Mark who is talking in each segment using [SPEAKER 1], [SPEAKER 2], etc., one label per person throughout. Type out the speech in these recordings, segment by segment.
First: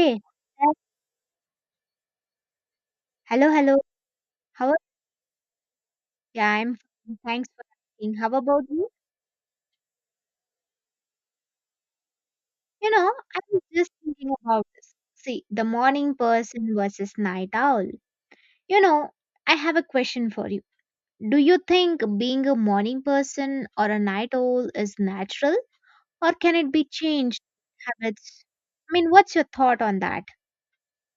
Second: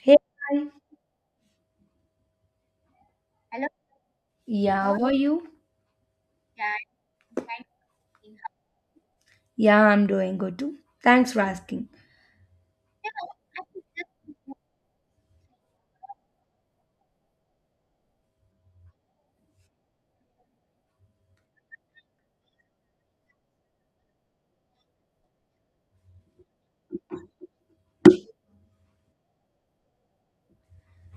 [SPEAKER 1] Hey, hi.
[SPEAKER 2] uh, hello, hello. How are you?
[SPEAKER 1] Yeah, how are you?
[SPEAKER 2] Yeah, I'm fine. Thanks for asking. How about you?
[SPEAKER 1] Yeah, I'm doing good too. Thanks for asking.
[SPEAKER 2] You know, I was just thinking about this. See, the morning person versus night owl. You know, I have a question for you. Do you think being a morning person or a night owl is natural, or can it be changed habits? I mean, what's your thought on that?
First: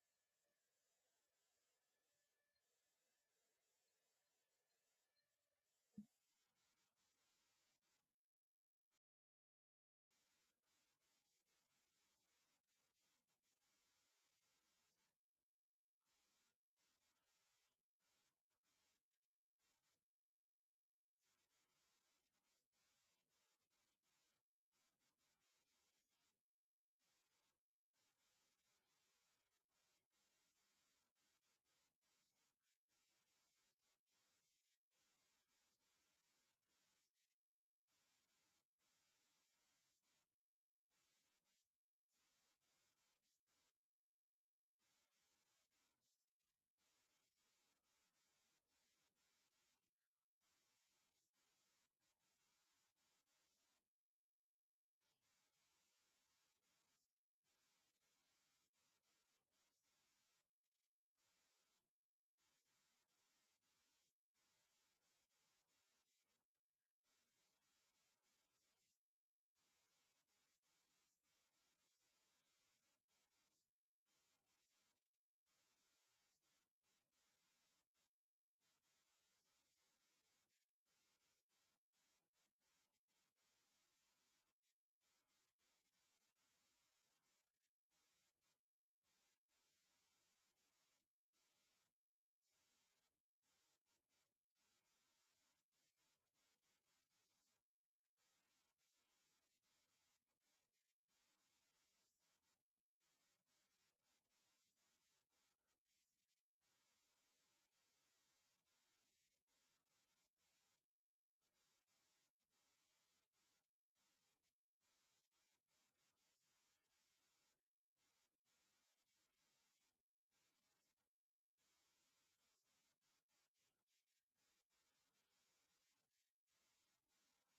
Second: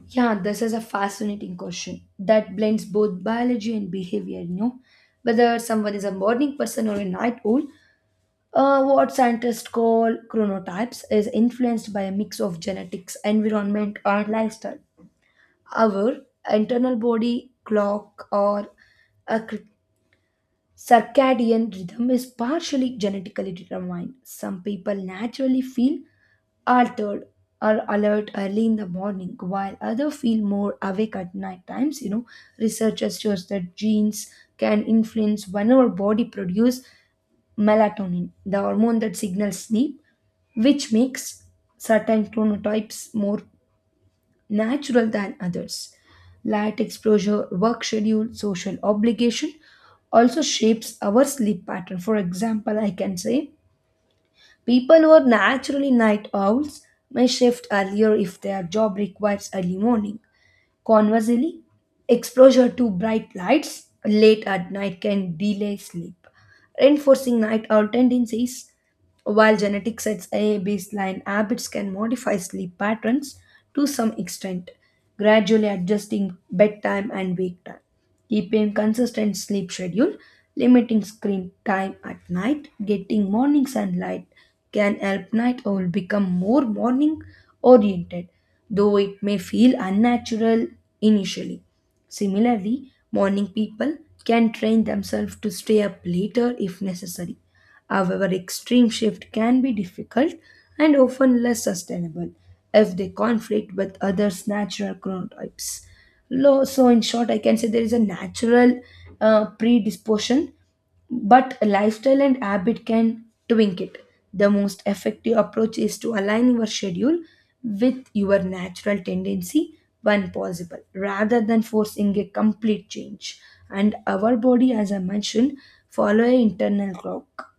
[SPEAKER 1] Yeah, this is a fascinating question that blends both biology and behavior, you know. Whether someone is a morning person or a night owl, what scientists call chronotypes is influenced by a mix of genetics, environment, and lifestyle. Our internal body clock or a circadian rhythm is partially genetically determined. Some people naturally feel altered or alert early in the morning, while others feel more awake at night times. You know, researchers shows that genes can influence when our body produce melatonin, the hormone that signals sleep, which makes certain chronotypes more natural than others. Light exposure, work schedule, social obligation also shapes our sleep pattern. For example, I can say people who are naturally night owls may shift earlier if their job requires early morning. Conversely, exposure to bright lights late at night can delay sleep, reinforcing night owl tendencies. While genetics sets a baseline, habits can modify sleep patterns to some extent, gradually adjusting bedtime and wake time. Keeping consistent sleep schedule, limiting screen time at night, getting morning sunlight can help night owl become more morning oriented, though it may feel unnatural initially. Similarly, morning people can train themselves to stay up later if necessary. However, extreme shift can be difficult and often less sustainable if they conflict with others' natural chronotypes. So, in short, I can say there is a natural predisposition, but a lifestyle and habit can tweak it. The most effective approach is to align your schedule with your natural tendency when possible, rather than forcing a complete change. And our body, as I mentioned, follow an internal clock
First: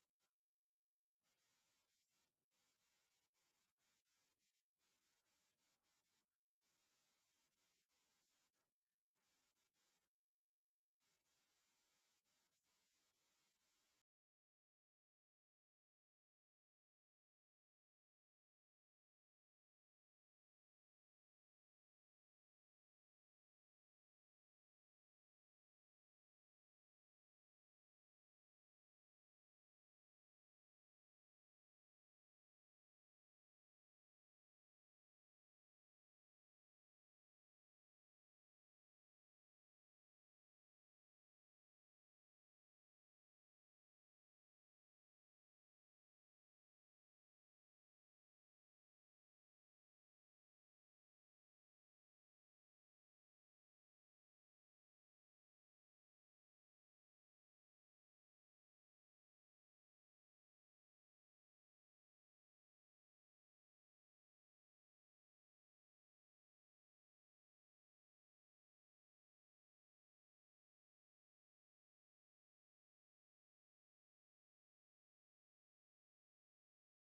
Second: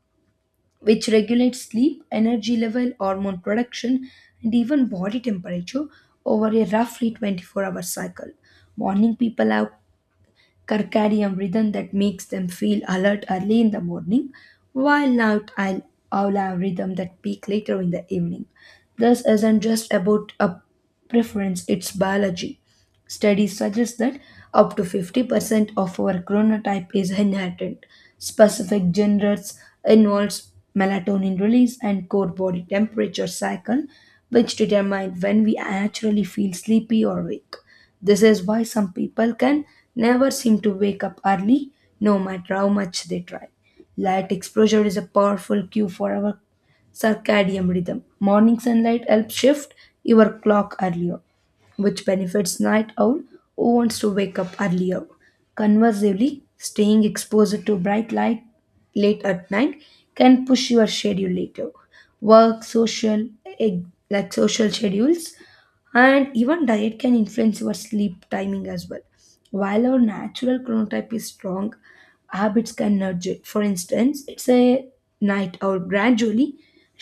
[SPEAKER 1] which regulates sleep, energy level, hormone production, and even body temperature over a roughly 24-hour cycle. Morning people have circadian rhythm that makes them feel alert early in the morning, while night owl have rhythm that peak later in the evening. This isn't just about a preference, it's biology. Studies suggest that up to 50% of our chronotype is inherited. Specific genres involves melatonin release and core body temperature cycle, which determine when we naturally feel sleepy or awake. This is why some people can never seem to wake up early, no matter how much they try. Light exposure is a powerful cue for our circadian rhythm. Morning sunlight helps shift your clock earlier, which benefits night owl who wants to wake up earlier. Conversely, staying exposed to bright light late at night can push your schedule later. Work, social, eh, like social schedules and even diet can influence your sleep timing as well. While our natural chronotype is strong, habits can nudge it. For instance, it's a night owl gradually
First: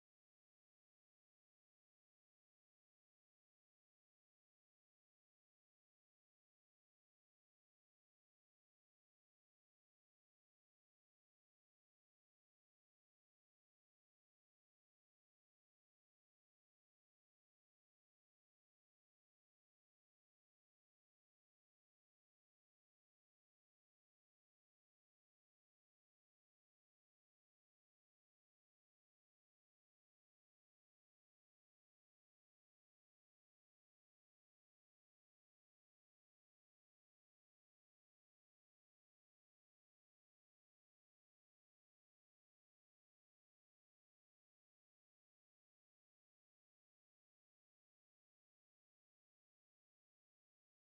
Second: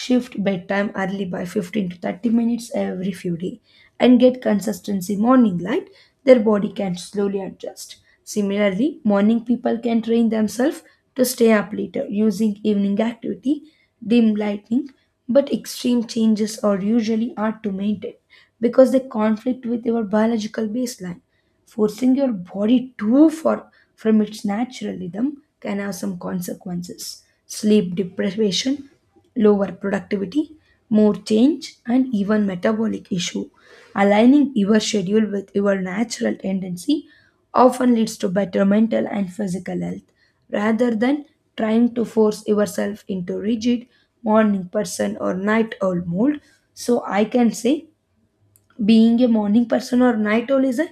[SPEAKER 1] shift bedtime early by 15 to 30 minutes every few days and get consistency morning light, their body can slowly adjust. Similarly, morning people can train themselves to stay up later using evening activity, dim lighting, but extreme changes are usually hard to maintain because they conflict with your biological baseline. Forcing your body too far from its natural rhythm can have some consequences: sleep deprivation, lower productivity, more change, and even metabolic issue. Aligning your schedule with your natural tendency often leads to better mental and physical health rather than trying to force yourself into rigid morning person or night owl mold. So I can say being a morning person or night owl is a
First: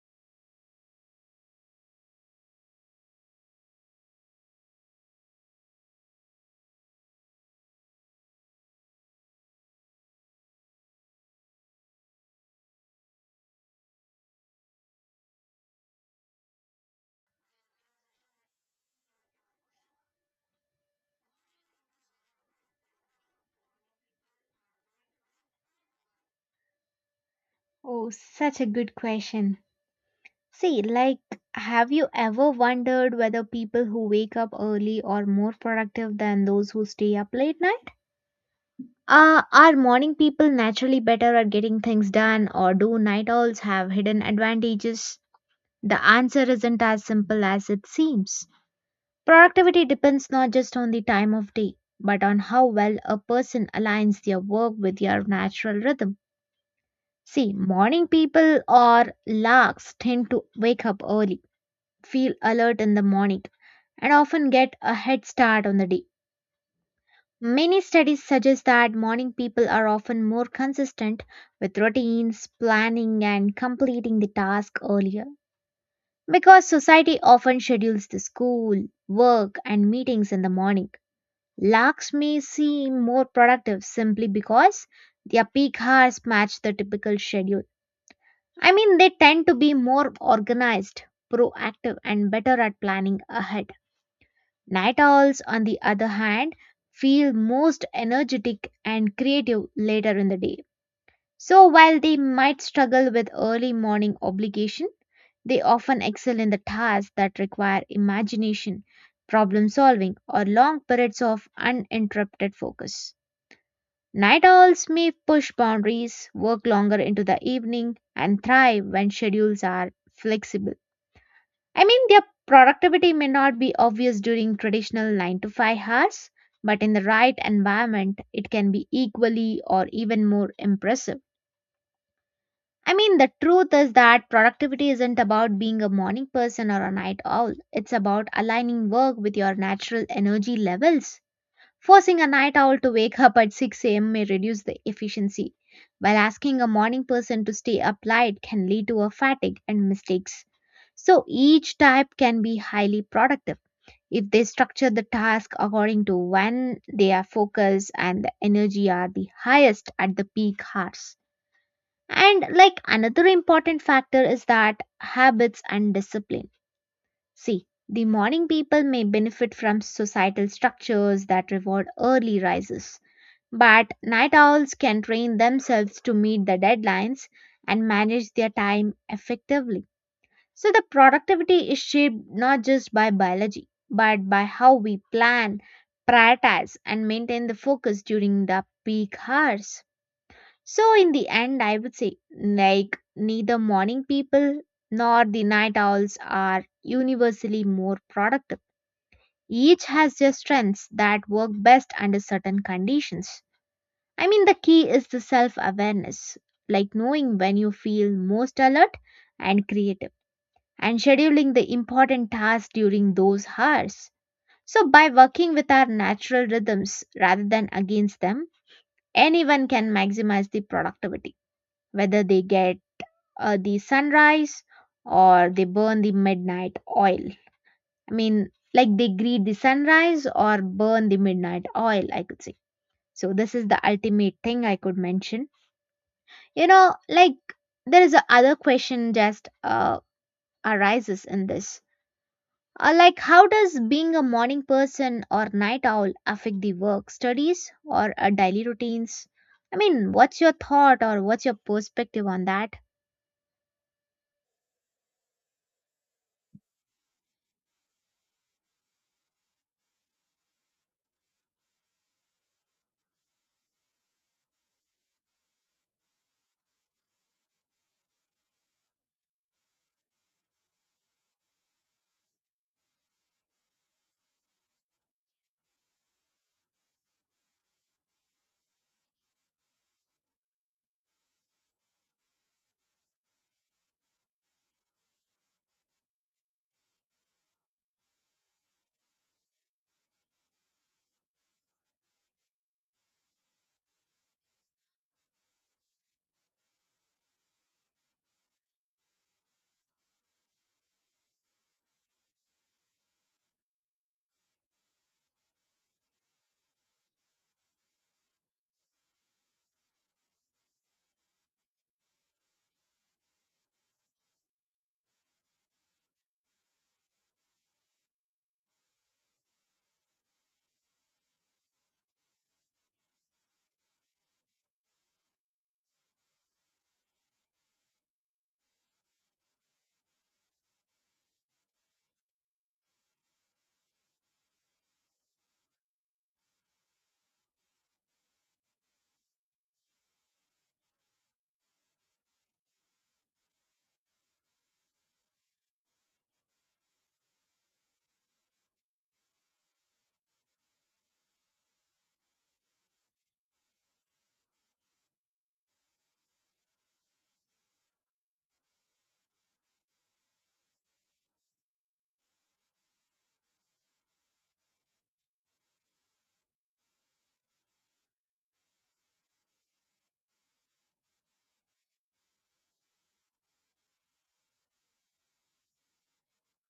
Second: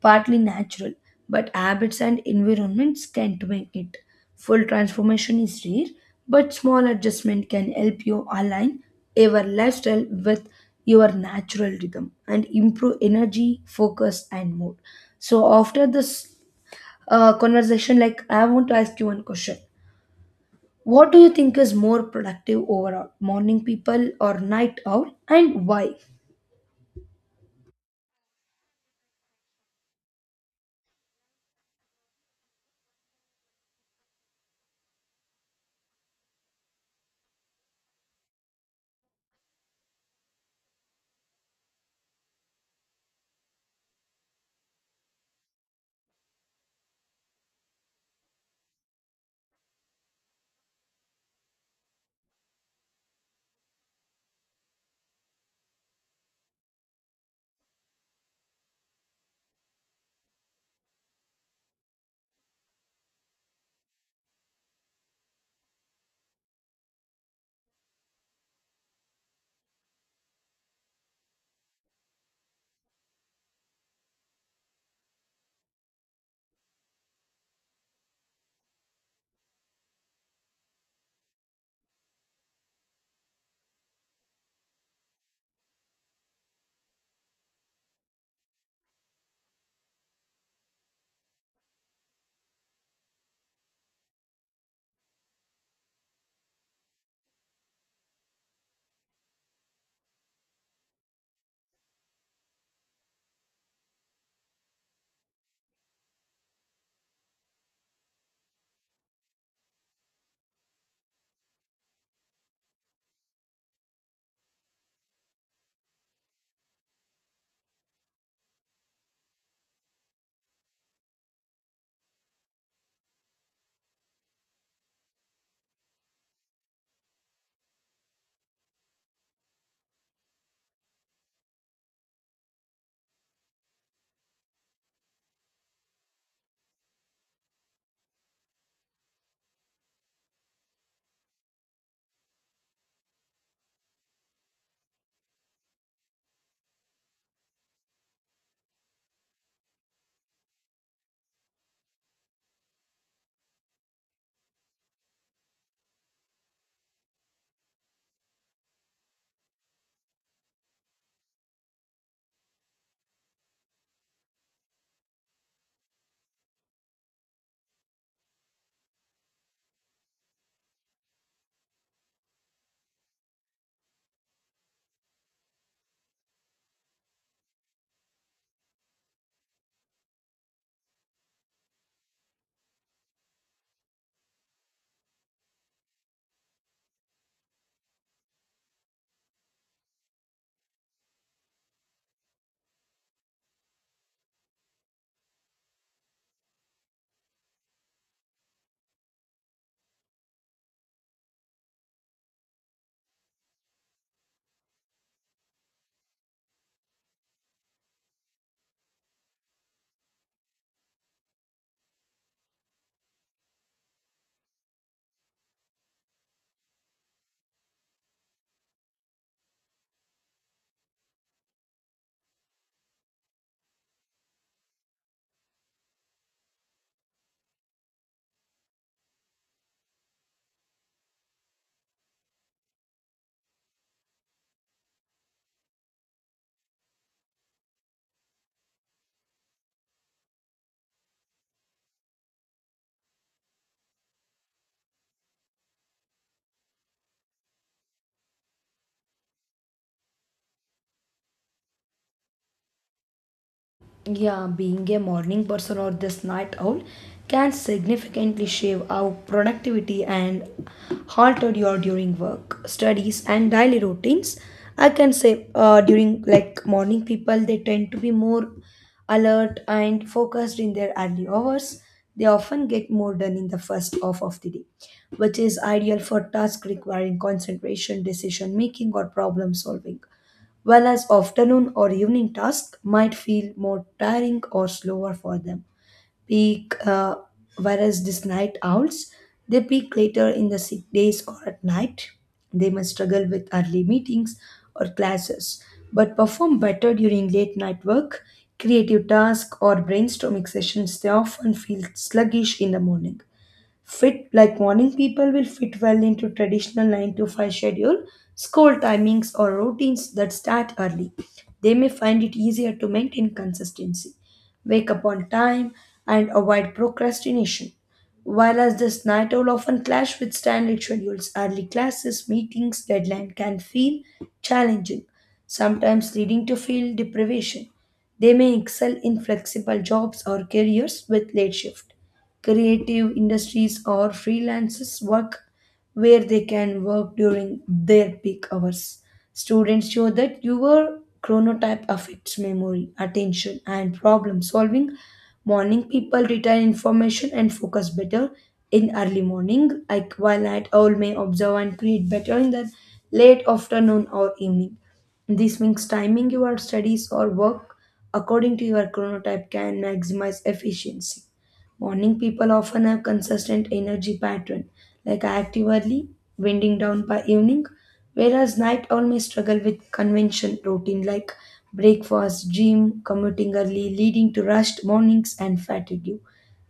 [SPEAKER 1] partly natural, but habits and environments can't make it. Full transformation is rare, but small adjustment can help you align your lifestyle with your natural rhythm and improve energy, focus, and mood. So after this conversation, like I want to ask you one question. What do you think is more productive overall, morning people or night owl, and why?
[SPEAKER 2] Oh, such a good question. See, like, have you ever wondered whether people who wake up early are more productive than those who stay up late night? Are morning people naturally better at getting things done, or do night owls have hidden advantages? The answer isn't as simple as it seems. Productivity depends not just on the time of day, but on how well a person aligns their work with their natural rhythm. See, morning people or larks tend to wake up early, feel alert in the morning, and often get a head start on the day. Many studies suggest that morning people are often more consistent with routines, planning, and completing the task earlier. Because society often schedules the school, work, and meetings in the morning, larks may seem more productive simply because their peak hours match the typical schedule. I mean, they tend to be more organized, proactive, and better at planning ahead. Night owls, on the other hand, feel most energetic and creative later in the day. So, while they might struggle with early morning obligation, they often excel in the tasks that require imagination, problem solving, or long periods of uninterrupted focus. Night owls may push boundaries, work longer into the evening, and thrive when schedules are flexible. I mean, their productivity may not be obvious during traditional 9 to 5 hours, but in the right environment, it can be equally or even more impressive. I mean, the truth is that productivity isn't about being a morning person or a night owl. It's about aligning work with your natural energy levels. Forcing a night owl to wake up at 6 a.m. may reduce the efficiency, while asking a morning person to stay up late can lead to a fatigue and mistakes. So each type can be highly productive if they structure the task according to when their focus and the energy are the highest at the peak hours. And like another important factor is that habits and discipline. See, the morning people may benefit from societal structures that reward early rises, but night owls can train themselves to meet the deadlines and manage their time effectively. So the productivity is shaped not just by biology, but by how we plan, prioritize, and maintain the focus during the peak hours. So in the end, I would say like neither morning people nor the night owls are universally more productive. Each has their strengths that work best under certain conditions. I mean, the key is the self awareness, like knowing when you feel most alert and creative, and scheduling the important tasks during those hours. So, by working with our natural rhythms rather than against them, anyone can maximize the productivity, whether they get the sunrise or they burn the midnight oil. I mean, like they greet the sunrise or burn the midnight oil, I could say. So, this is the ultimate thing I could mention. You know, like there is a other question just arises in this. Like how does being a morning person or night owl affect the work, studies or daily routines? I mean, what's your thought or what's your perspective on that?
[SPEAKER 1] Yeah, being a morning person or this night owl can significantly shape our productivity and halter your during work, studies, and daily routines. I can say during like morning people they tend to be more alert and focused in their early hours. They often get more done in the first half of the day, which is ideal for tasks requiring concentration, decision making, or problem solving whereas afternoon or evening tasks might feel more tiring or slower for them. Peak, uh, Whereas these night owls, they peak later in the sick days or at night. They may struggle with early meetings or classes, but perform better during late night work, creative tasks, or brainstorming sessions. They often feel sluggish in the morning. Fit like morning people will fit well into traditional 9 to 5 schedule, school timings or routines that start early. They may find it easier to maintain consistency, wake up on time, and avoid procrastination, while as this night owl often clash with standard schedules, early classes, meetings, deadline can feel challenging, sometimes leading to feel deprivation. They may excel in flexible jobs or careers with late shift. Creative industries or freelancers work, where they can work during their peak hours. Students show that your chronotype affects memory, attention, and problem solving. Morning people retain information and focus better in early morning, like while at all may observe and create better in the late afternoon or evening. This means timing your studies or work according to your chronotype can maximize efficiency. Morning people often have consistent energy pattern, like active early, winding down by evening, whereas night owl may struggle with convention routine like breakfast, gym, commuting early, leading to rushed mornings and fatigue.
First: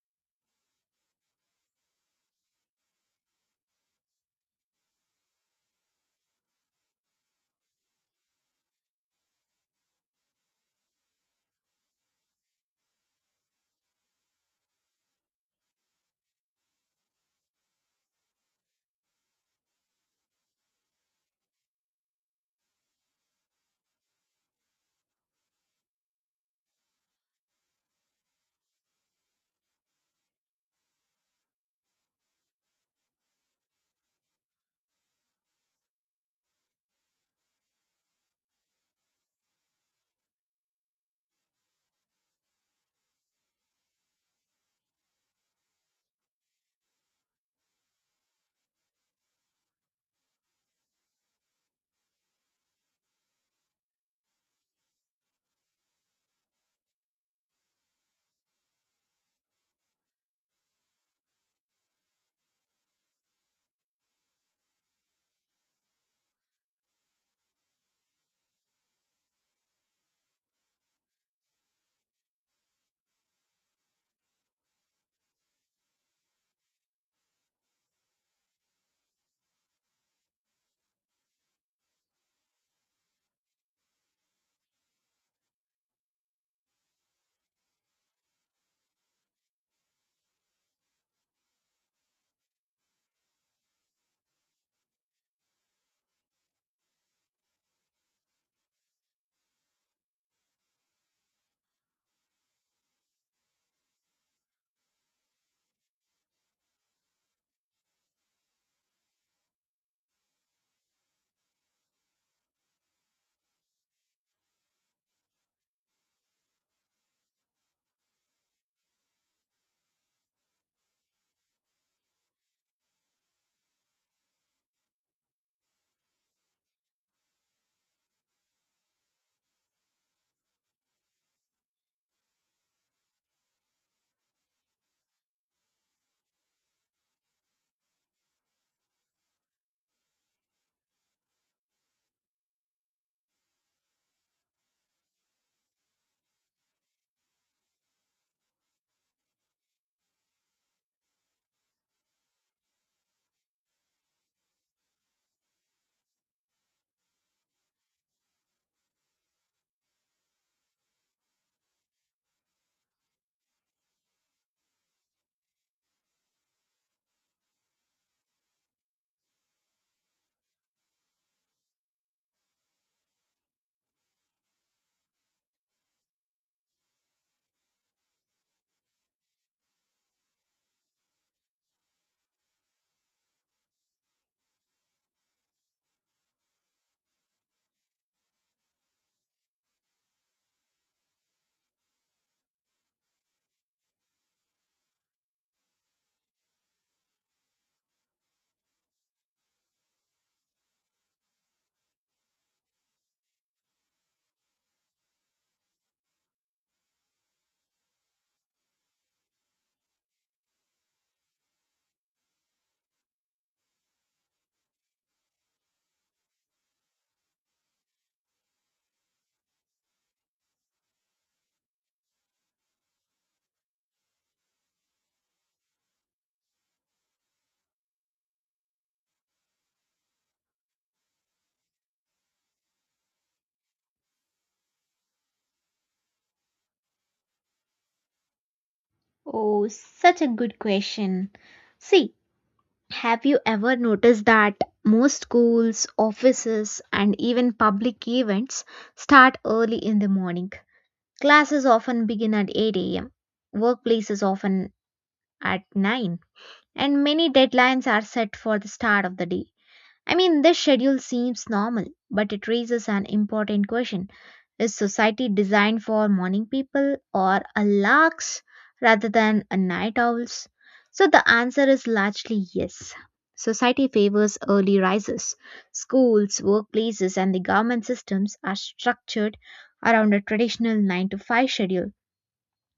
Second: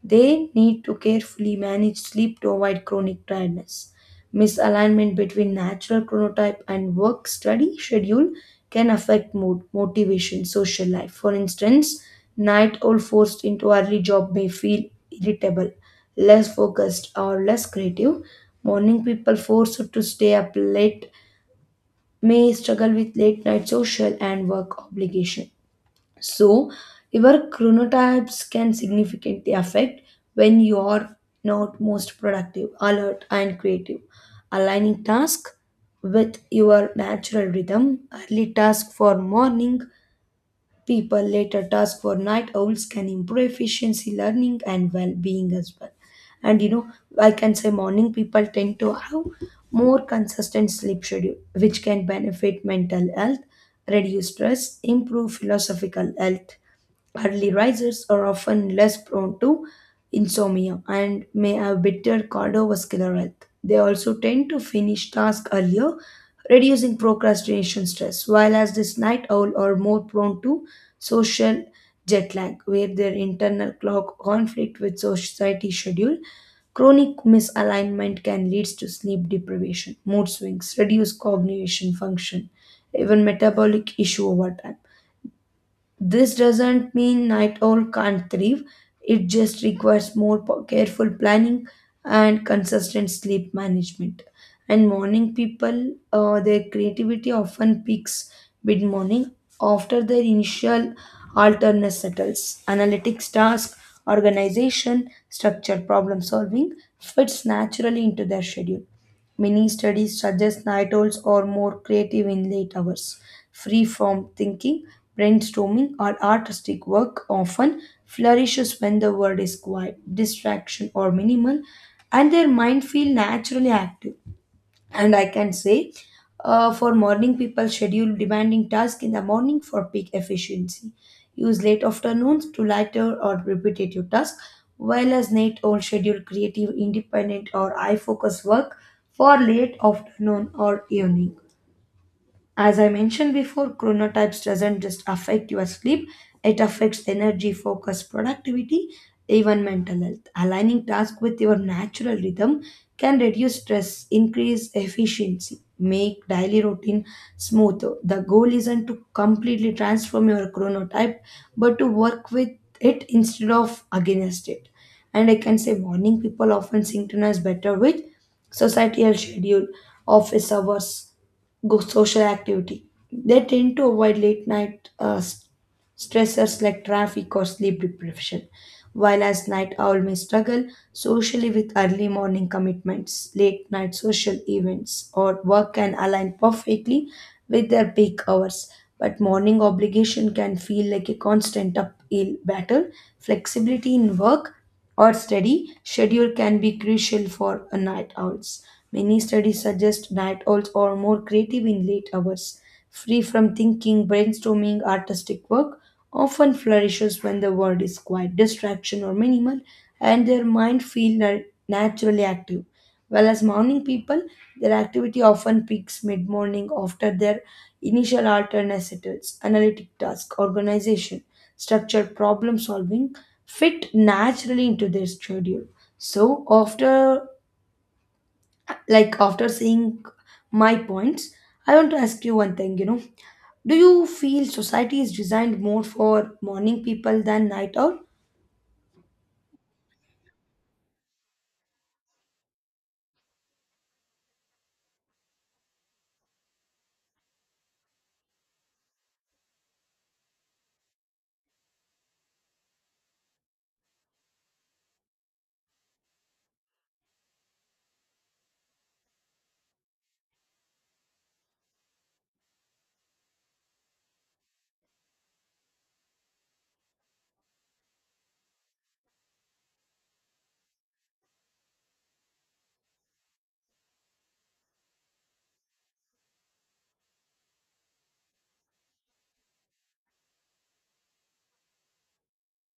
[SPEAKER 1] They need to carefully manage sleep to avoid chronic tiredness. Misalignment between natural chronotype and work study schedule can affect mood, motivation, social life. For instance, night owl forced into early job may feel irritable, less focused, or less creative. Morning people forced to stay up late may struggle with late night social and work obligation. So, your chronotypes can significantly affect when you are not most productive, alert, and creative. Aligning task with your natural rhythm, early task for morning people, later task for night owls can improve efficiency, learning, and well being as well. And you know, I can say morning people tend to have more consistent sleep schedule, which can benefit mental health, reduce stress, improve philosophical health. Early risers are often less prone to insomnia and may have better cardiovascular health. They also tend to finish tasks earlier, reducing procrastination stress, while as this night owl are more prone to social jet lag, where their internal clock conflict with society schedule. Chronic misalignment can lead to sleep deprivation, mood swings, reduced cognition function, even metabolic issue over time. This doesn't mean night owl can't thrive, it just requires more careful planning and consistent sleep management. And morning people, their creativity often peaks mid morning after their initial alternate settles. Analytics task, organization, structure, problem solving fits naturally into their schedule. Many studies suggest night owls are more creative in late hours. Free form thinking, brainstorming or artistic work often flourishes when the world is quiet, distraction or minimal, and their mind feel naturally active. And I can say, for morning people, schedule demanding tasks in the morning for peak efficiency, use late afternoons to lighter or repetitive tasks, while as night all schedule creative independent or eye focus work for late afternoon or evening. As I mentioned before, chronotypes doesn't just affect your sleep, it affects energy, focus, productivity, even mental health. Aligning tasks with your natural rhythm can reduce stress, increase efficiency, make daily routine smoother. The goal isn't to completely transform your chronotype, but to work with it instead of against it. And I can say morning people often synchronize better with societal schedule, office hours, go social activity. They tend to avoid late night stressors like traffic or sleep deprivation. While as night owl may struggle socially with early morning commitments, late night social events, or work can align perfectly with their peak hours. But morning obligation can feel like a constant uphill battle. Flexibility in work or study schedule can be crucial for a night owls. Many studies suggest night owls are more creative in late hours, free from thinking, brainstorming, artistic work often flourishes when the world is quiet, distraction or minimal, and their mind feel naturally active. Whereas morning people, their activity often peaks mid-morning after their initial alertness settles, analytic task, organization, structure, problem solving fit naturally into their schedule. So after seeing my points, I want to ask you one thing, you know, do you feel society is designed more for morning people than night owl?
[SPEAKER 2] Oh, such a good question. See, have you ever noticed that most schools, offices, and even public events start early in the morning? Classes often begin at 8 a.m. Workplaces often at 9, and many deadlines are set for the start of the day. I mean, this schedule seems normal, but it raises an important question. Is society designed for morning people or a larks rather than a night owls? So the answer is largely yes. Society favors early risers. Schools, workplaces, and the government systems are structured around a traditional 9 to 5 schedule,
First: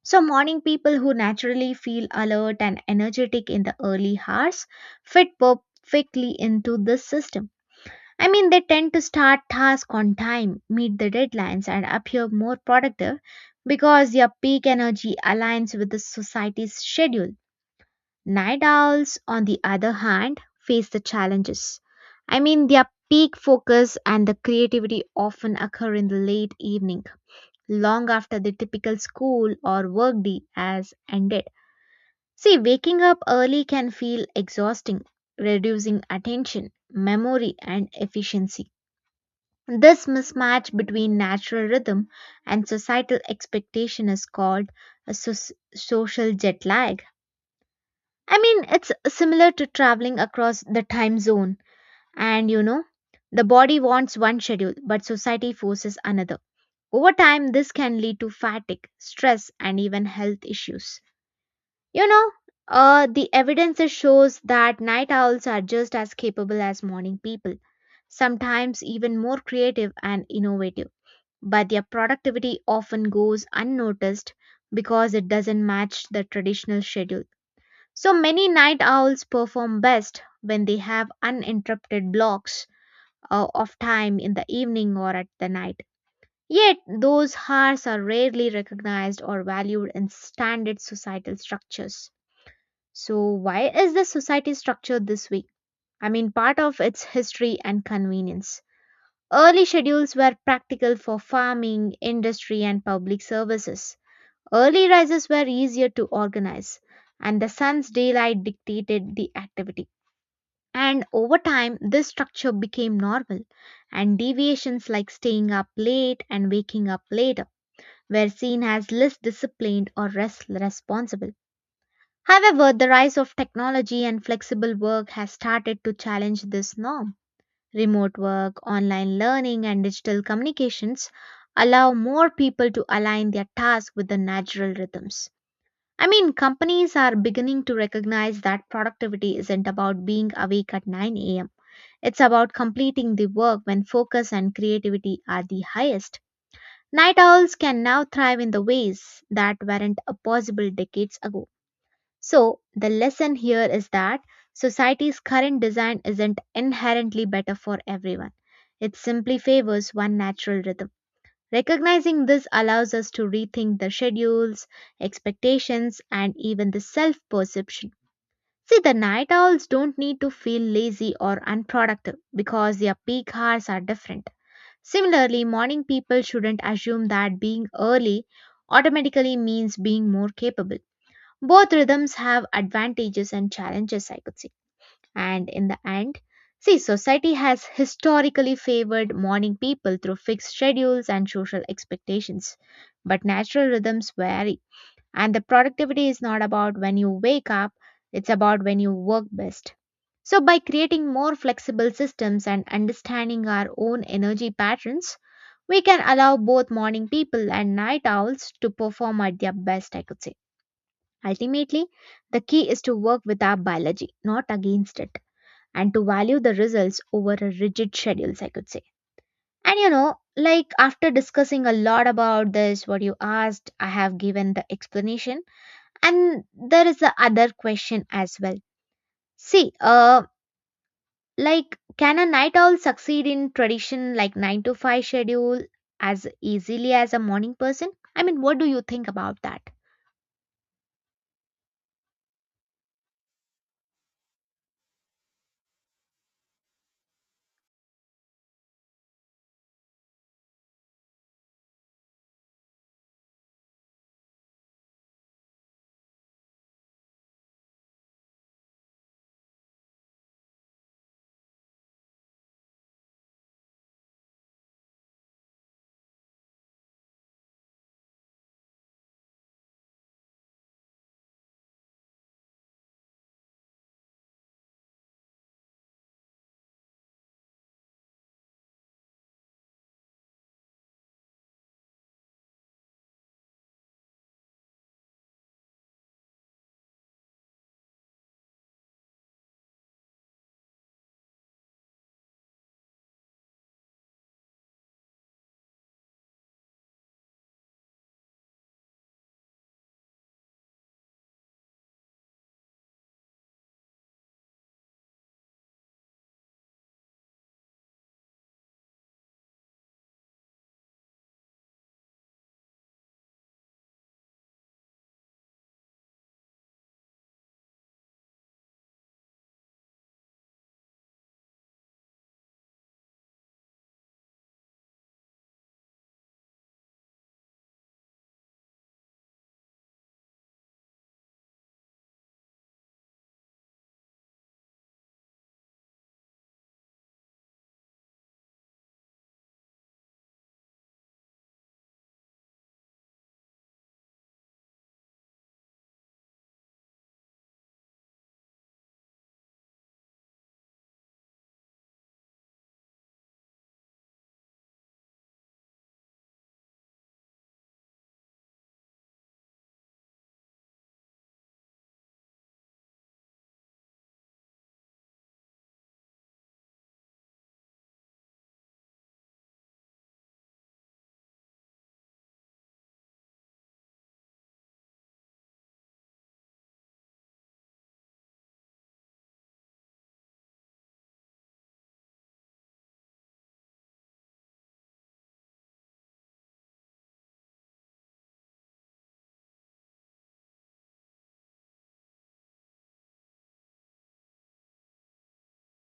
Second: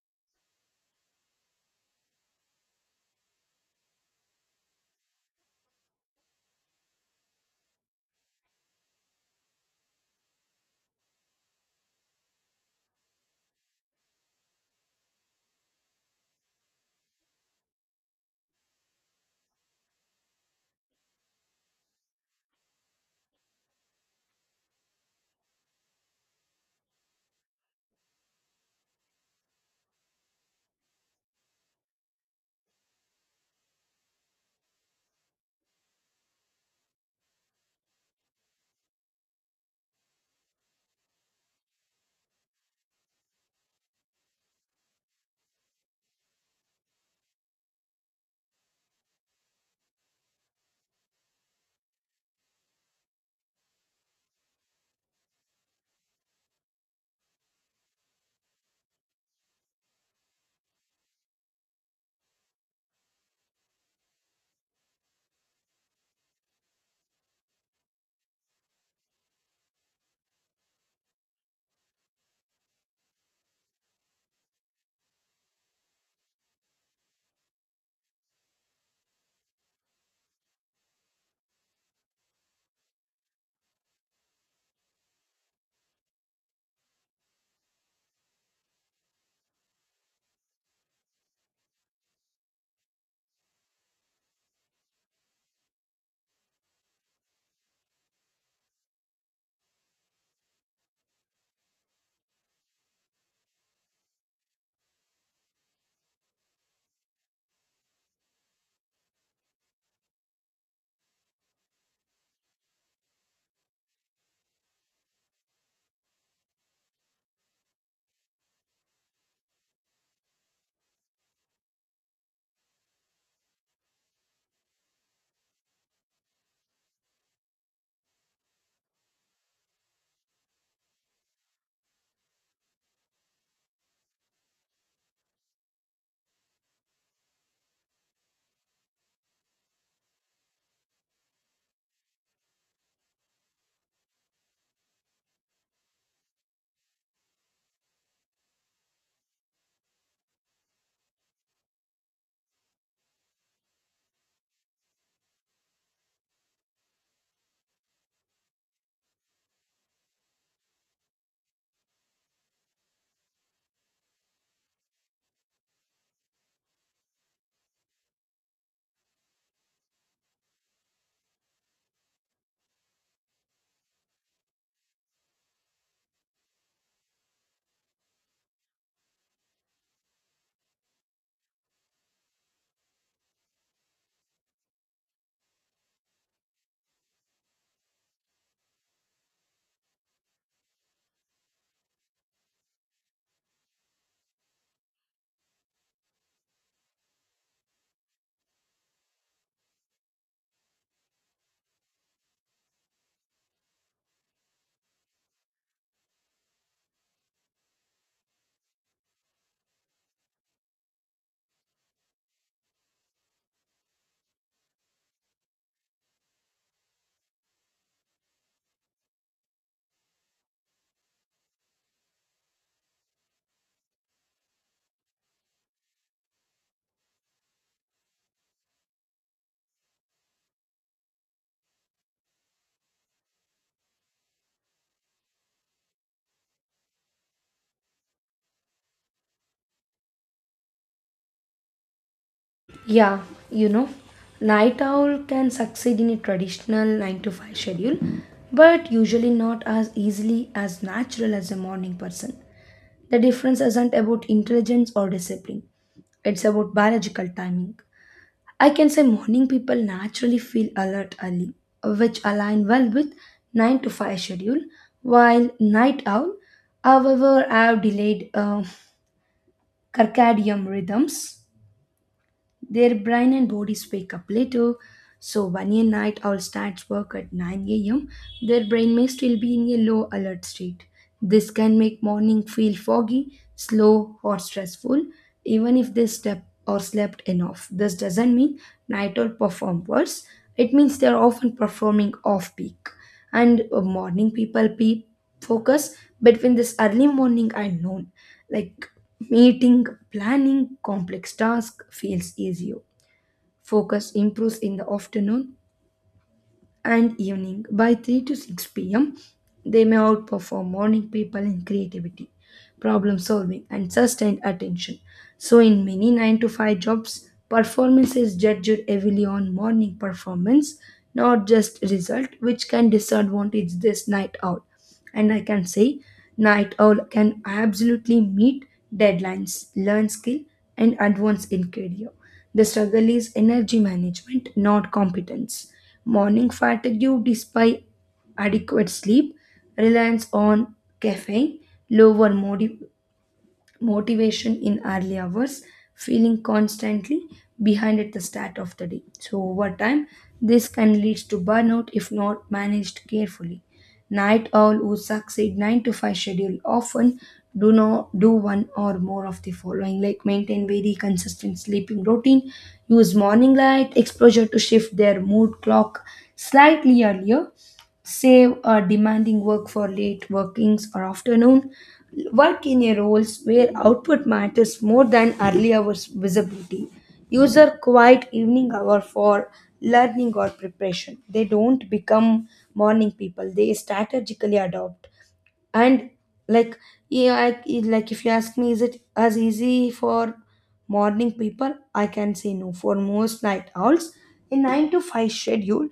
[SPEAKER 2] so morning people who naturally feel alert and energetic in the early hours fit perfectly into this system. I mean, they tend to start tasks on time, meet the deadlines, and appear more productive because their peak energy aligns with the society's schedule. Night owls, on the other hand, face the challenges. I mean, their peak focus and the creativity often occur in the late evening long after the typical school or workday has ended. See, waking up early can feel exhausting, reducing attention, memory, and efficiency. This mismatch between natural rhythm and societal expectation is called a social jet lag. I mean, it's similar to traveling across the time zone, and you know, the body wants one schedule, but society forces another. Over time, this can lead to fatigue, stress, and even health issues. You know, the evidence shows that night owls are just as capable as morning people, sometimes even more creative and innovative. But their productivity often goes unnoticed because it doesn't match the traditional schedule. So many night owls perform best when they have uninterrupted blocks of time in the evening or at the night. Yet, those hours are rarely recognized or valued in standard societal structures. So, why is the society structured this way? I mean, part of its history and convenience. Early schedules were practical for farming, industry, and public services. Early rises were easier to organize, and the sun's daylight dictated the activity. And over time, this structure became normal, and deviations like staying up late and waking up later were seen as less disciplined or less responsible. However, the rise of technology and flexible work has started to challenge this norm. Remote work, online learning, and digital communications allow more people to align their tasks with the natural rhythms. I mean, companies are beginning to recognize that productivity isn't about being awake at 9 a.m., it's about completing the work when focus and creativity are the highest. Night owls can now thrive in the ways that weren't possible decades ago. So, the lesson here is that society's current design isn't inherently better for everyone. It simply favors one natural rhythm. Recognizing this allows us to rethink the schedules, expectations, and even the self perception. See, the night owls don't need to feel lazy or unproductive because their peak hours are different. Similarly, morning people shouldn't assume that being early automatically means being more capable. Both rhythms have advantages and challenges, I could say. And in the end, see, society has historically favored morning people through fixed schedules and social expectations. But natural rhythms vary, and the productivity is not about when you wake up, it's about when you work best. So, by creating more flexible systems and understanding our own energy patterns, we can allow both morning people and night owls to perform at their best, I could say. Ultimately, the key is to work with our biology, not against it, and to value the results over a rigid schedules, I could say. And you know, like after discussing a lot about this, what you asked, I have given the explanation. And there is the other question as well. See, like can a night owl succeed in tradition like 9 to 5 schedule as easily as a morning person? I mean, what do you think about that?
[SPEAKER 1] Yeah, you know, night owl can succeed in a traditional 9 to 5 schedule, but usually not as easily as natural as a morning person. The difference isn't about intelligence or discipline, it's about biological timing. I can say morning people naturally feel alert early, which align well with 9 to 5 schedule, while night owl, however, have delayed circadian rhythms. Their brain and bodies wake up later. So when a night owl starts work at 9 a.m., their brain may still be in a low alert state. This can make morning feel foggy, slow, or stressful, even if they step or slept enough. This doesn't mean night owl perform worse. It means they're often performing off peak. And morning people focus between this early morning and noon, like meeting, planning complex tasks feels easier. Focus improves in the afternoon and evening. By 3 to 6 p.m., they may outperform morning people in creativity, problem solving, and sustained attention. So, in many 9 to 5 jobs, performance is judged heavily on morning performance, not just result, which can disadvantage this night out. And I can say night owl can absolutely meet deadlines, learn skill, and advance in career. The struggle is energy management, not competence. Morning fatigue, despite adequate sleep, reliance on caffeine, lower motivation in early hours, feeling constantly behind at the start of the day. So over time, this can lead to burnout if not managed carefully. Night owl who succeed 9 to 5 schedule often do not do one or more of the following, like maintain very consistent sleeping routine, use morning light exposure to shift their mood clock slightly earlier, save demanding work for late workings or afternoon, work in a roles where output matters more than early hours visibility, use a quiet evening hour for learning or preparation. They don't become morning people, they strategically adopt. And, like, yeah, like if you ask me, is it as easy for morning people? I can say no. For most night owls, a 9 to 5 schedule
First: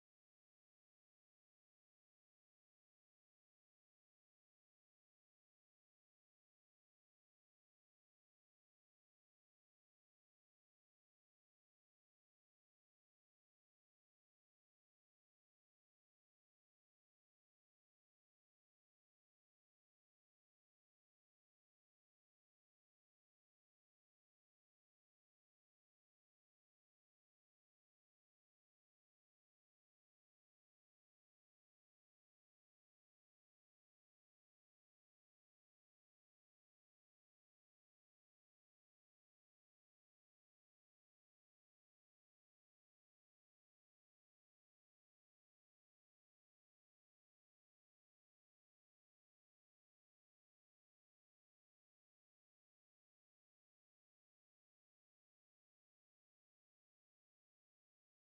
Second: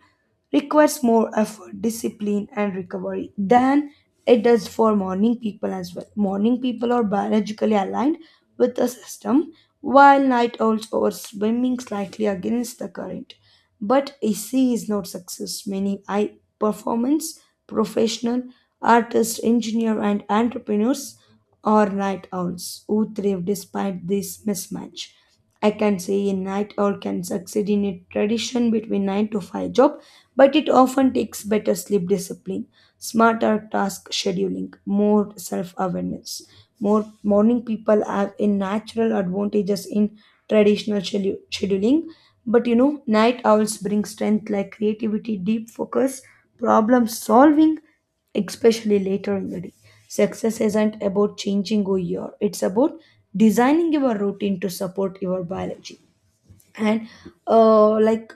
[SPEAKER 1] requires more effort, discipline, and recovery than it does for morning people. As well, morning people are biologically aligned with the system, while night owls are swimming slightly against the current. But ac is not success. Many I performance professional artists, engineers, and entrepreneurs are night owls who thrive despite this mismatch. I can say a night owl can succeed in a tradition between 9 to 5 job, but it often takes better sleep discipline, smarter task scheduling, more self awareness. More morning people have a natural advantages in traditional scheduling, but night owls bring strength like creativity, deep focus, problem solving, especially later in the day. Success isn't about changing who you are, it's about designing your routine to support your biology. And, like,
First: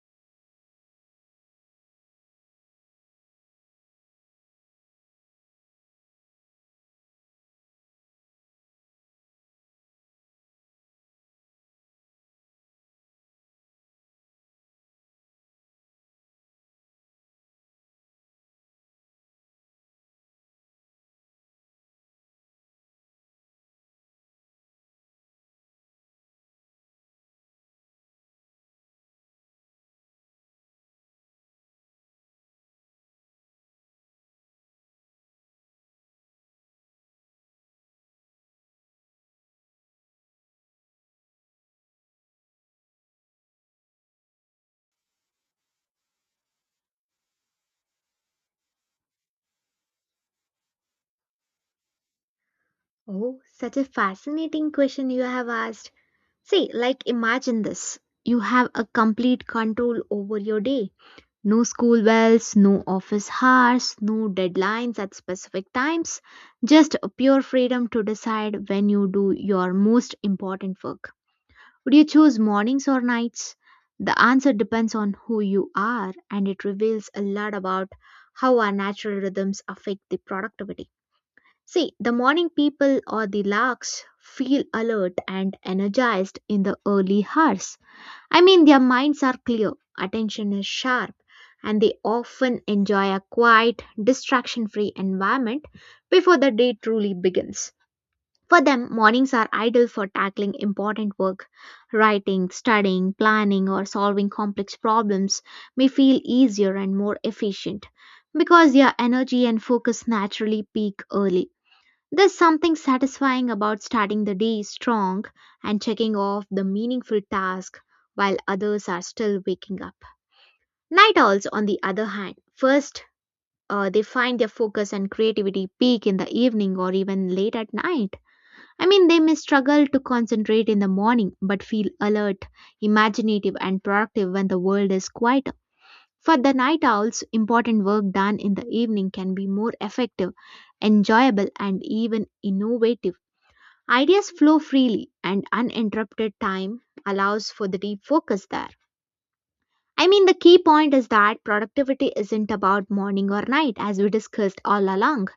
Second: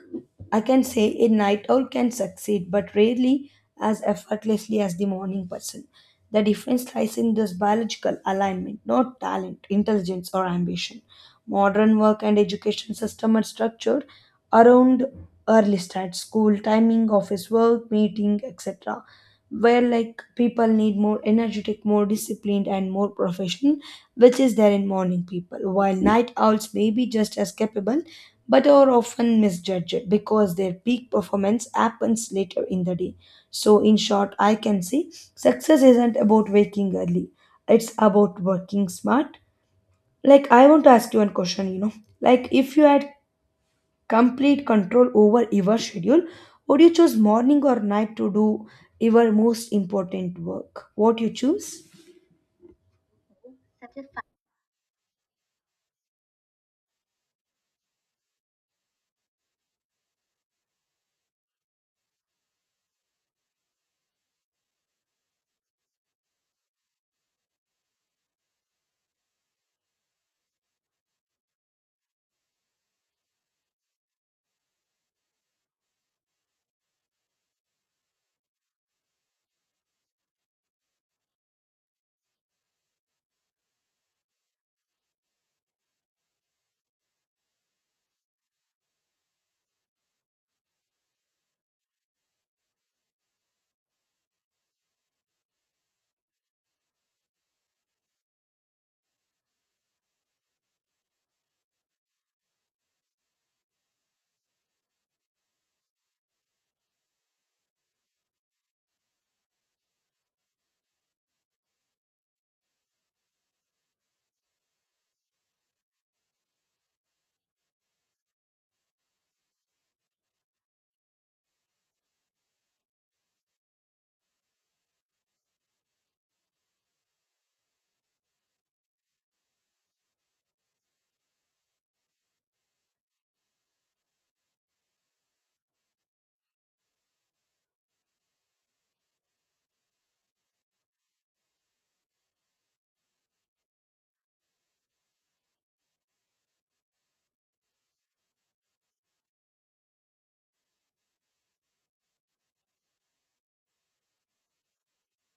[SPEAKER 1] I can say a night owl can succeed, but rarely as effortlessly as the morning person. The difference lies in this biological alignment, not talent, intelligence, or ambition. Modern work and education system are structured around early start, school timing, office work, meeting, etc., where like people need more energetic, more disciplined, and more professional, which is there in morning people, while night owls may be just as capable, but are often misjudged because their peak performance happens later in the day. So, in short, I can say success isn't about waking early, it's about working smart. Like, I want to ask you one question, like, if you had complete control over your schedule, would you choose morning or night to do your most important work? What you choose?
[SPEAKER 2] Oh, such a fascinating question you have asked. See, like imagine this. You have a complete control over your day. No school bells, no office hours, no deadlines at specific times. Just a pure freedom to decide when you do your most important work. Would you choose mornings or nights? The answer depends on who you are, and it reveals a lot about how our natural rhythms affect the productivity. See, the morning people or the larks feel alert and energized in the early hours. I mean, their minds are clear, attention is sharp, and they often enjoy a quiet, distraction free environment before the day truly begins. For them, mornings are ideal for tackling important work. Writing, studying, planning, or solving complex problems may feel easier and more efficient because their energy and focus naturally peak early. There's something satisfying about starting the day strong and checking off the meaningful task while others are still waking up. Night owls, on the other hand, first they find their focus and creativity peak in the evening or even late at night. I mean, they may struggle to concentrate in the morning but feel alert, imaginative, and productive when the world is quieter. For the night owls, important work done in the evening can be more effective, enjoyable, and even innovative. Ideas flow freely, and uninterrupted time allows for the deep focus there. I mean, the key point is that productivity isn't about morning or night, as we discussed all along.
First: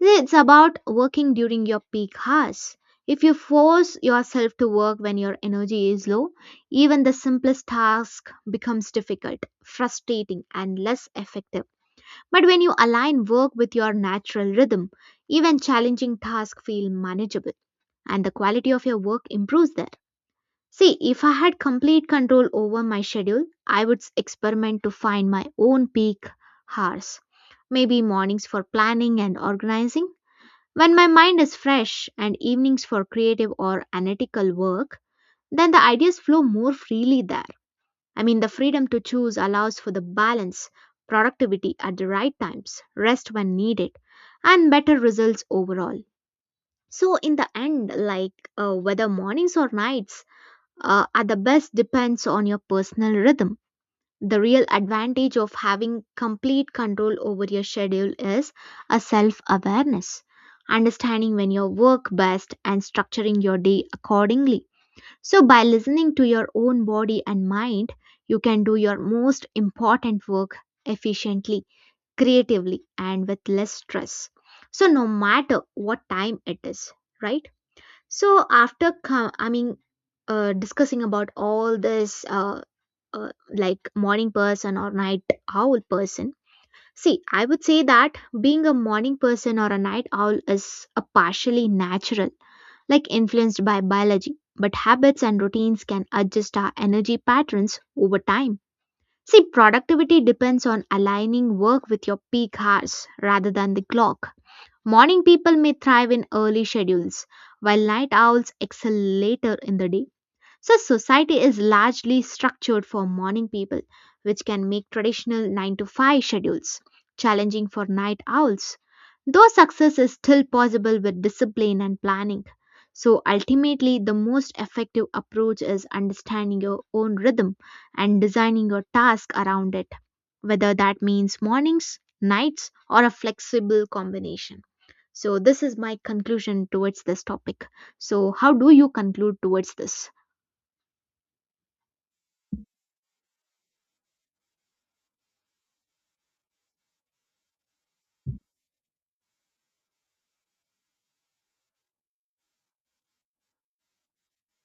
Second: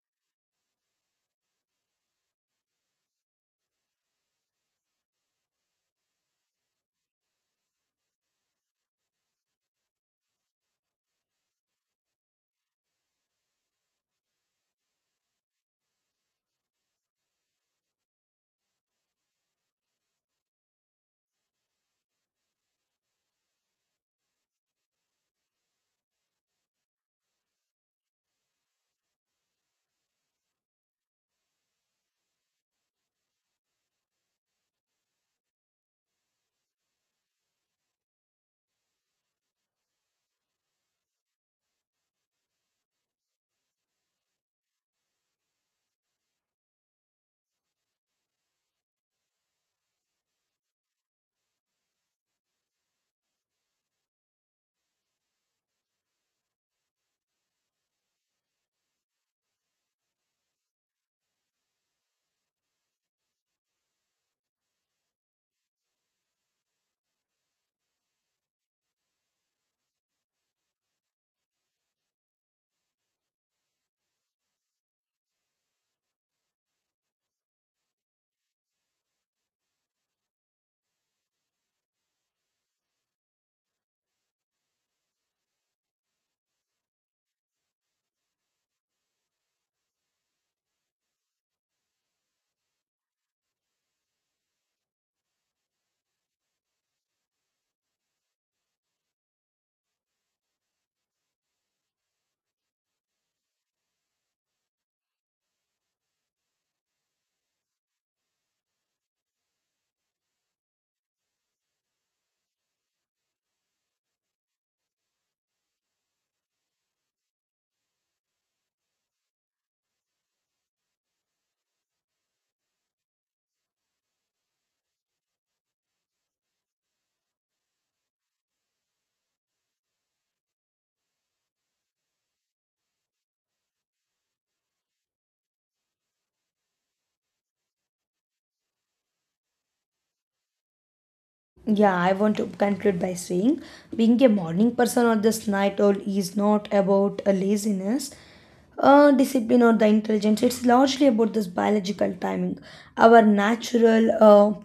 [SPEAKER 2] It's about working during your peak hours. If you force yourself to work when your energy is low, even the simplest task becomes difficult, frustrating, and less effective. But when you align work with your natural rhythm, even challenging tasks feel manageable, and the quality of your work improves there. See, if I had complete control over my schedule, I would experiment to find my own peak hours, maybe mornings for planning and organizing, when my mind is fresh, and evenings for creative or analytical work, then the ideas flow more freely there. I mean, the freedom to choose allows for the balance, productivity at the right times, rest when needed, and better results overall. So, in the end, like whether mornings or nights are the best depends on your personal rhythm. The real advantage of having complete control over your schedule is a self awareness, understanding when you work best and structuring your day accordingly. So, by listening to your own body and mind, you can do your most important work efficiently, creatively, and with less stress. So, no matter what time it is, right? So, after, discussing about all this, uh, like morning person or night owl person, see, I would say that being a morning person or a night owl is a partially natural, like influenced by biology, but habits and routines can adjust our energy patterns over time. See, productivity depends on aligning work with your peak hours rather than the clock. Morning people may thrive in early schedules, while night owls excel later in the day. So, society is largely structured for morning people, which can make traditional 9 to 5 schedules challenging for night owls. Though success is still possible with discipline and planning. So, ultimately, the most effective approach is understanding your own rhythm and designing your task around it, whether that means mornings, nights, or a flexible combination. So, this is my conclusion towards this topic. So, how do you conclude towards this?
[SPEAKER 1] Yeah, I want to conclude by saying being a morning person or this night owl is not about a laziness, discipline, or the intelligence. It's largely about this biological timing. Our natural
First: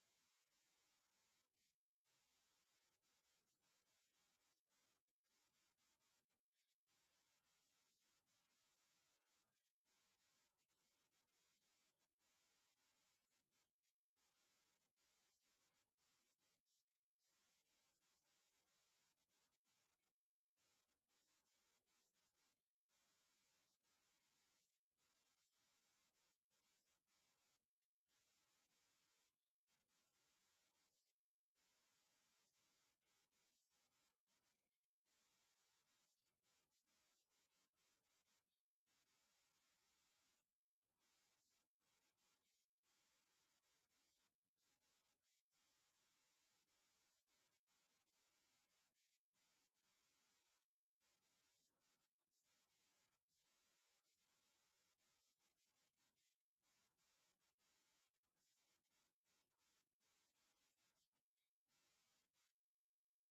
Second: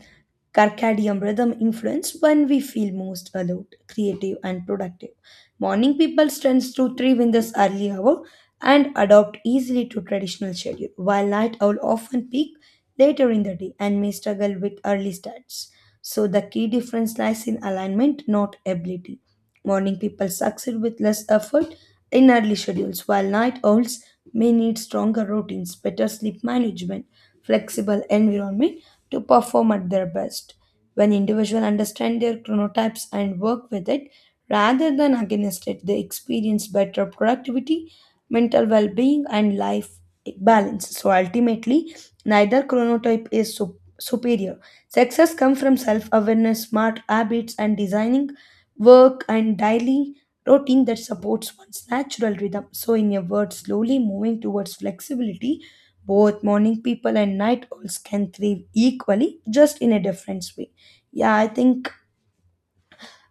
[SPEAKER 1] circadian rhythm influence when we feel most alert, creative, and productive. Morning people tends to thrive in this early hour and adopt easily to traditional schedule, while night owl often peak later in the day and may struggle with early starts. So the key difference lies in alignment, not ability. Morning people succeed with less effort in early schedules, while night owls may need stronger routines, better sleep management, flexible environment to perform at their best. When individuals understand their chronotypes and work with it rather than against it, they experience better productivity, mental well being, and life balance. So ultimately, neither chronotype is superior. Success comes from self awareness, smart habits, and designing work and daily routine that supports one's natural rhythm. So, in a word, slowly moving towards flexibility, both morning people and night owls can thrive equally, just in a different way. Yeah, I think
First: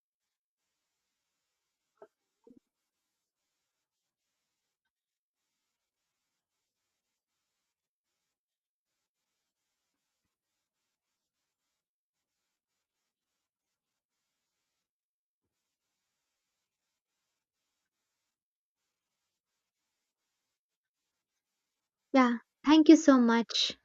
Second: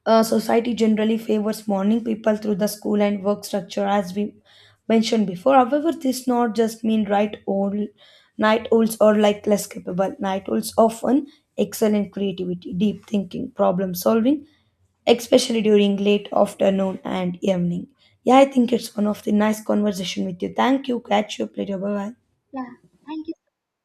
[SPEAKER 1] society generally favors morning people through the school and work structure, as we mentioned before. However, this not just mean right old night owls or like less capable. Night owls often excel in creativity, deep thinking, problem solving, especially during late afternoon and evening. Yeah, I think it's one of the nice conversation with you. Thank you. Catch you up later. Bye bye.
[SPEAKER 2] Yeah, thank you so much.